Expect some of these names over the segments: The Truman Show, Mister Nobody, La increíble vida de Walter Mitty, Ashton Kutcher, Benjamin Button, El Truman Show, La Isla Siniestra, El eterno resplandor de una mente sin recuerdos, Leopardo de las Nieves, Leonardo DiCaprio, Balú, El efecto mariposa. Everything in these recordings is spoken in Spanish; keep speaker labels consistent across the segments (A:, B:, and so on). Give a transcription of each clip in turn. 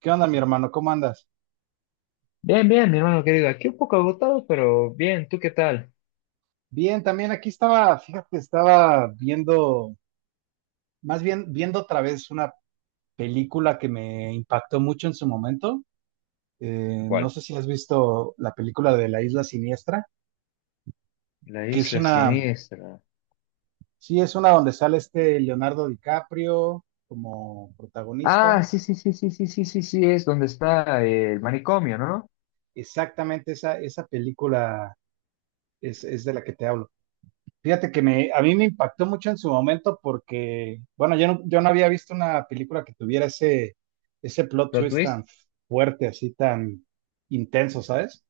A: ¿Qué onda, mi hermano? ¿Cómo andas?
B: Bien, bien, mi hermano querido. Aquí un poco agotado, pero bien. ¿Tú qué tal?
A: Bien, también aquí estaba, fíjate, estaba viendo, más bien viendo otra vez una película que me impactó mucho en su momento. No
B: ¿Cuál?
A: sé si has visto la película de La Isla Siniestra,
B: La
A: que es
B: isla
A: una,
B: siniestra.
A: sí, es una donde sale este Leonardo DiCaprio como
B: Ah,
A: protagonista.
B: sí, sí, sí, sí, sí, sí, sí, sí, es donde está el manicomio, ¿no?
A: Exactamente esa, esa película es de la que te hablo. Fíjate que me, a mí me impactó mucho en su momento porque, bueno, yo no había visto una película que tuviera ese, ese plot
B: ¿Plot
A: twist
B: twist?
A: tan fuerte, así tan intenso, ¿sabes?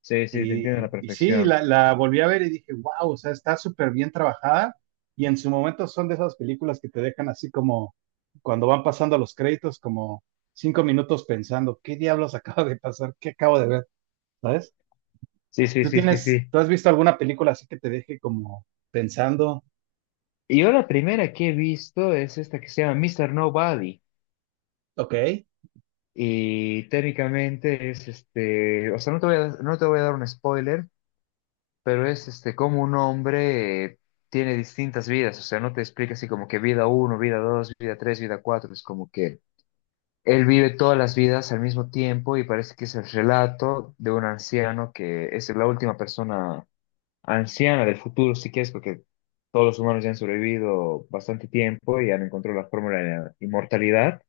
B: Sí, sí, te entiendo a
A: Y,
B: la
A: y sí,
B: perfección.
A: la volví a ver y dije, wow, o sea, está súper bien trabajada y en su momento son de esas películas que te dejan así como cuando van pasando los créditos, como cinco minutos pensando, ¿qué diablos acaba de pasar? ¿Qué acabo de ver? ¿Sabes?
B: Sí, sí,
A: ¿Tú
B: sí, sí,
A: tienes,
B: sí.
A: tú has visto alguna película así que te deje como pensando,
B: Y yo la primera que he visto es esta que se llama Mister Nobody.
A: ok?
B: Y técnicamente es o sea, no te voy a dar un spoiler. Pero es como un hombre tiene distintas vidas, o sea, no te explica así como que vida uno, vida dos, vida tres, vida cuatro, es como que él vive todas las vidas al mismo tiempo y parece que es el relato de un anciano que es la última persona anciana del futuro, si quieres, porque todos los humanos ya han sobrevivido bastante tiempo y han encontrado la fórmula de la inmortalidad,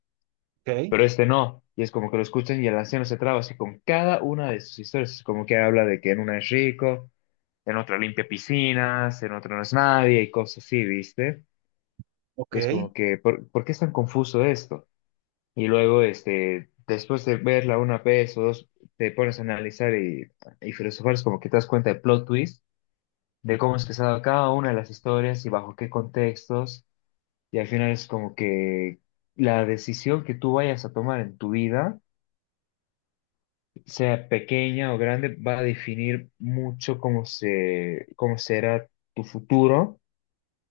A: Ok,
B: pero este no. Y es como que lo escuchan y el anciano se traba así con cada una de sus historias. Es como que habla de que en una es rico, en otra limpia piscinas, en otra no es nadie y cosas así, ¿viste?
A: ok,
B: Y es como que, ¿por qué es tan confuso esto? Y luego, después de verla una vez o dos, te pones a analizar y filosofar, es como que te das cuenta de plot twist, de cómo es que se ha dado cada una de las historias y bajo qué contextos, y al final es como que la decisión que tú vayas a tomar en tu vida, sea pequeña o grande, va a definir mucho cómo será tu futuro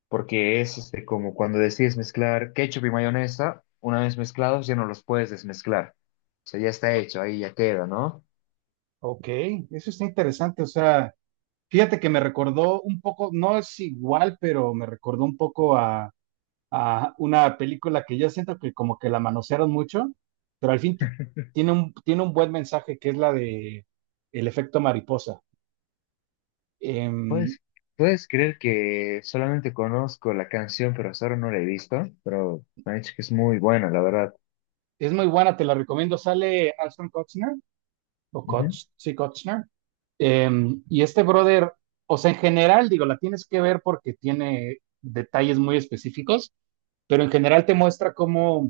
B: porque es como cuando decides mezclar ketchup y mayonesa, una vez mezclados ya no los puedes desmezclar. O sea, ya está hecho, ahí ya queda, ¿no?
A: ok, eso está interesante. O sea, fíjate que me recordó un poco, no es igual, pero me recordó un poco a una película que yo siento que como que la manosearon mucho, pero al fin tiene un buen mensaje que es la de El efecto mariposa. Em,
B: Puedes, puedes creer que solamente conozco la canción, pero hasta ahora no la he visto, pero me han dicho que es muy buena, la verdad.
A: es muy buena, te la recomiendo. Sale Ashton Kutcher, o
B: Ujú,
A: Kutch, sí, Kutcher. Y este brother, o sea, en general, digo, la tienes que ver porque tiene detalles muy específicos, pero en general te muestra cómo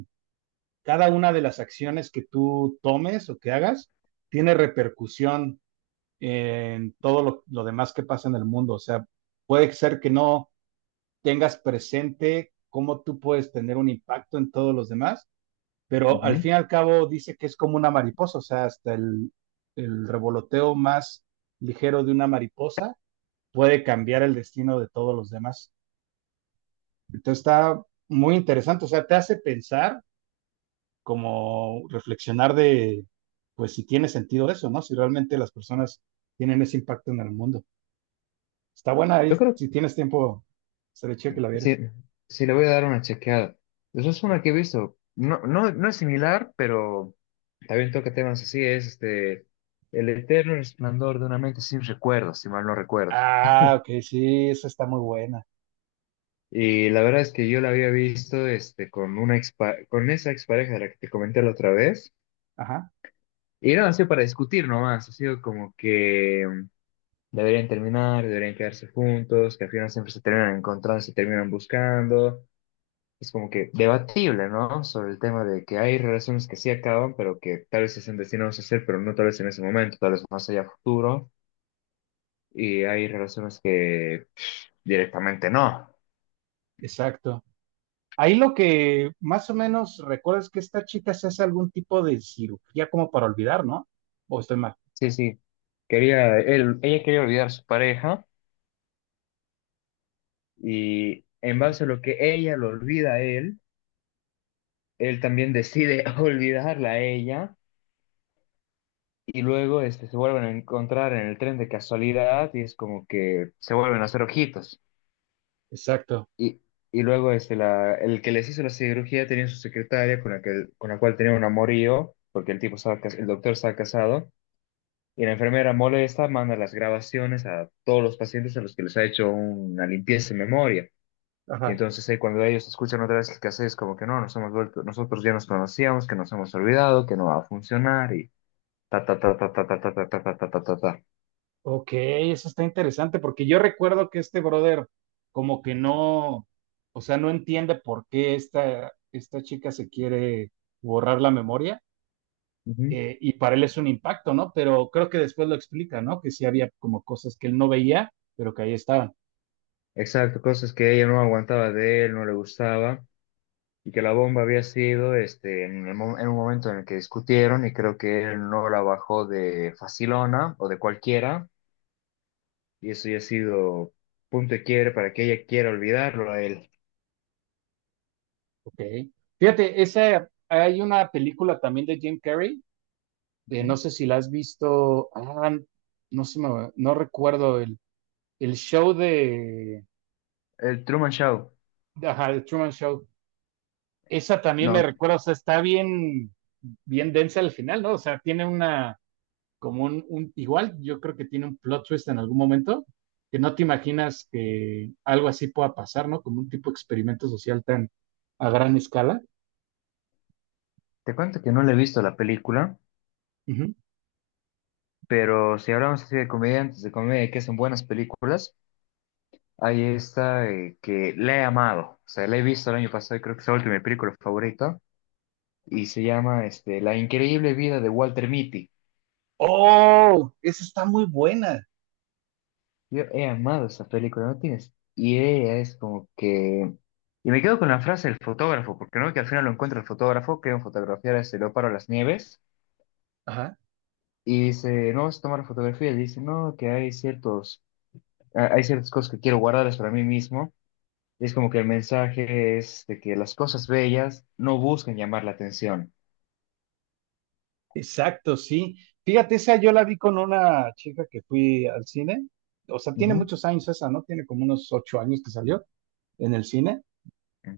A: cada una de las acciones que tú tomes o que hagas tiene repercusión en todo lo demás que pasa en el mundo. O sea, puede ser que no tengas presente cómo tú puedes tener un impacto en todos los demás, pero al
B: ujú.
A: fin y al cabo dice que es como una mariposa, o sea, hasta el revoloteo más ligero de una mariposa puede cambiar el destino de todos los demás. Entonces está muy interesante, o sea, te hace pensar como reflexionar de, pues si tiene sentido eso, ¿no? Si realmente las personas tienen ese impacto en el mundo. Está buena ahí,
B: Yo creo
A: si tienes tiempo, estaría chido
B: que
A: que la
B: sí,
A: vieras.
B: sí le voy a dar una chequeada. Esa es una que he visto. No, no es similar, pero también toca temas así, es El eterno resplandor de una mente sin recuerdos, si mal no recuerdo.
A: Ah, ok, sí, esa está muy buena.
B: Y la verdad es que yo la había visto con una con esa expareja de la que te comenté la otra vez.
A: Ajá,
B: Y no, ha sido para discutir nomás. Ha sido como que deberían terminar, deberían quedarse juntos, que al final siempre se terminan encontrando, se terminan buscando. Es como que debatible, ¿no? Sobre el tema de que hay relaciones que sí acaban, pero que tal vez se estén destinados a hacer, pero no tal vez en ese momento, tal vez más allá a futuro. Y hay relaciones que pff, directamente no.
A: exacto. Ahí lo que más o menos recuerdo es que esta chica se hace algún tipo de cirugía como para olvidar, ¿no? O estoy mal.
B: Sí, sí. Ella quería olvidar a su pareja. Y en base a lo que ella lo olvida a él, él también decide olvidarla a ella. Y luego se vuelven a encontrar en el tren de casualidad y es como que se vuelven a hacer ojitos.
A: Exacto.
B: Y, y luego el que les hizo la cirugía tenía su secretaria con la cual tenía un amorío, porque el tipo el doctor estaba casado. Y la enfermera molesta, manda las grabaciones a todos los pacientes a los que les ha hecho una limpieza de memoria. Y
A: Ajá.
B: entonces ahí cuando ellos escuchan otra vez que haces como que no, nosotros ya nos conocíamos, que nos hemos olvidado, que no va a funcionar y ta ta ta ta ta ta ta ta ta ta ta ta ta ta.
A: Ok, eso está interesante porque yo recuerdo que este brother como que no, o sea, no entiende por qué esta, esta chica se quiere borrar la memoria
B: Ujú.
A: y para él es un impacto, ¿no? Pero creo que después lo explica, ¿no? Que sí había como cosas que él no veía, pero que ahí estaban.
B: Exacto, cosas que ella no aguantaba de él, no le gustaba y que la bomba había sido en un momento en el que discutieron y creo que él no la bajó de facilona o de cualquiera y eso ya ha sido punto y quiere para que ella quiera olvidarlo a él.
A: Ok. Fíjate, esa, hay una película también de Jim Carrey,
B: Ujú.
A: no sé si la has visto, ah, no sé, no recuerdo el show de,
B: El Truman Show.
A: ajá, el Truman Show. Esa también me
B: No,
A: recuerda, o sea, está bien, bien densa al final, ¿no? O sea, tiene una, como un, igual yo creo que tiene un plot twist en algún momento, que no te imaginas que algo así pueda pasar, ¿no? Como un tipo de experimento social tan a gran escala.
B: te cuento que no le he visto la película.
A: Ujú.
B: Pero si hablamos así de comediantes, de comedia que hacen buenas películas, hay esta que la he amado. O sea, la he visto el año pasado y creo que se ha vuelto mi película favorita. Y se llama La increíble vida de Walter Mitty.
A: Oh, esa está muy buena.
B: Yo he amado esa película, no tienes idea, es como que... Y me quedo con la frase del fotógrafo, porque no que al final lo encuentra el fotógrafo, que iba a fotografiar a este Leopardo de las Nieves,
A: Ajá,
B: y dice, no vas a tomar fotografía y dice, no, que hay hay ciertas cosas que quiero guardarlas para mí mismo. Y es como que el mensaje es de que las cosas bellas no buscan llamar la atención.
A: exacto, sí. Fíjate, esa yo la vi con una chica que fui al cine. O sea, tiene
B: Ujú,
A: muchos años esa, ¿no? Tiene como unos ocho años que salió en el cine.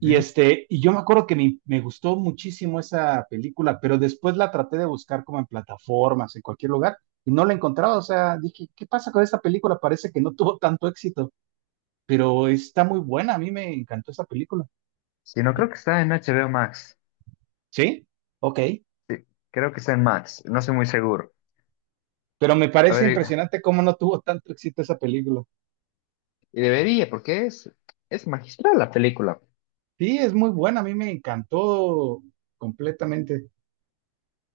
A: Y, este, y yo me acuerdo que me gustó muchísimo esa película, pero después la traté de buscar como en plataformas, en cualquier lugar, y no la encontraba. O sea, dije, ¿qué pasa con esta película? Parece que no tuvo tanto éxito, pero está muy buena. A mí me encantó esa película.
B: Sí, no creo que está en HBO Max.
A: ¿Sí? Ok.
B: Sí, creo que está en Max. No estoy muy seguro.
A: Pero me
B: A
A: parece
B: ver,
A: impresionante cómo no tuvo tanto éxito esa película.
B: y debería, porque es magistral la película.
A: Sí, es muy buena. A mí me encantó completamente.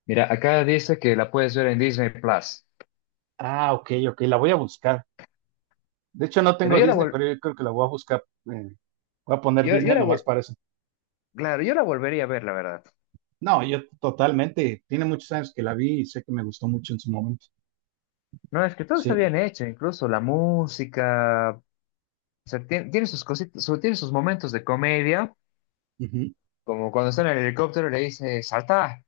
B: Mira, acá dice que la puedes ver en Disney Plus.
A: Ah, ok, ok. La voy a buscar. De hecho, no
B: Pero
A: tengo
B: yo la
A: Disney,
B: vol-
A: pero yo creo que la voy a buscar. eh, Voy a poner
B: yo, yo
A: Disney
B: la
A: nomás
B: vol-
A: para eso.
B: claro, yo la volvería a ver, la verdad.
A: No, yo totalmente. Tiene muchos años que la vi y sé que me gustó mucho en su momento.
B: No, es que todo está
A: Sí.
B: bien hecho, incluso la música. O sea, tiene sus momentos de comedia.
A: Ujú.
B: Como cuando está en el helicóptero le dice, salta.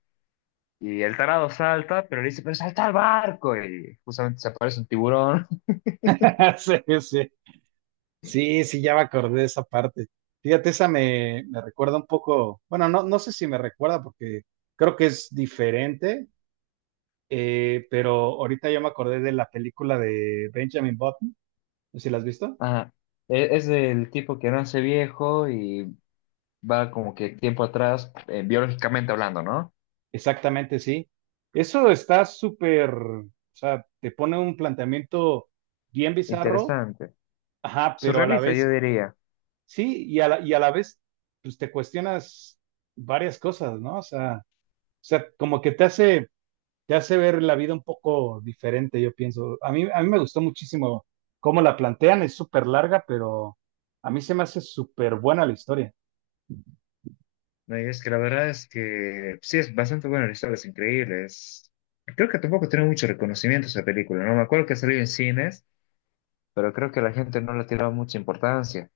B: Y el tarado salta, pero le dice, pero salta al barco. Y justamente se aparece un tiburón.
A: Sí, sí. Sí, sí, ya me acordé de esa parte. Fíjate, esa me, me recuerda un poco. Bueno, no, no sé si me recuerda porque creo que es diferente, pero ahorita ya me acordé de la película de Benjamin Button. No sé si la has visto.
B: Ajá. Es el tipo que nace viejo y va como que tiempo atrás, biológicamente hablando, ¿no?
A: Exactamente, sí. Eso está súper. O sea, te pone un planteamiento bien bizarro.
B: Interesante.
A: Ajá, pero a la
B: Surrealista, yo
A: vez
B: diría.
A: sí, y a la vez, pues te cuestionas varias cosas, ¿no? O sea, como que te hace ver la vida un poco diferente, yo pienso. A mí me gustó muchísimo cómo la plantean, es súper larga, pero a mí se me hace súper buena la historia.
B: No, y es que la verdad es que sí, es bastante buena la historia, es increíble. Creo que tampoco tiene mucho reconocimiento esa película, ¿no? Me acuerdo que salió en cines, pero creo que la gente no le tiraba mucha importancia.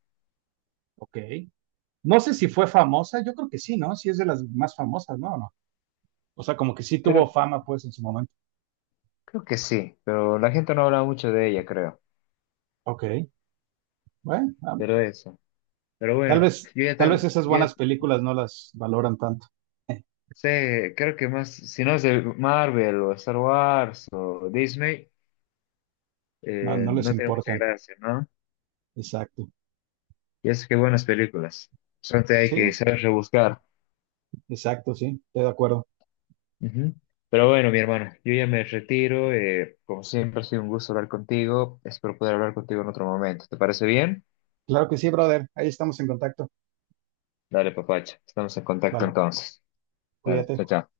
A: Ok. No sé si fue famosa, yo creo que sí, ¿no? Sí es de las más famosas, ¿no? ¿O no? O sea, como que sí tuvo
B: Creo,
A: fama, pues, en su momento.
B: Creo que sí, pero la gente no habla mucho de ella, creo.
A: Ok. Bueno, ah,
B: Pero eso. Pero bueno,
A: tal vez esas
B: yo ya
A: buenas películas no las valoran tanto.
B: sé, creo que más, si no es de Marvel o Star Wars o Disney,
A: No, no les
B: no tiene mucha
A: importan.
B: gracia, ¿no?
A: Exacto.
B: Y es que buenas películas. Solamente hay que
A: Sí,
B: saber rebuscar.
A: exacto, sí, estoy de acuerdo.
B: Ujú. Pero bueno, mi hermano, yo ya me retiro. Como siempre, ha sido un gusto hablar contigo. Espero poder hablar contigo en otro momento. ¿Te parece bien?
A: Claro que sí, brother. Ahí estamos en contacto.
B: Dale, papacha. Estamos en contacto
A: Vale,
B: entonces. Dale, chao,
A: cuídate.
B: chao.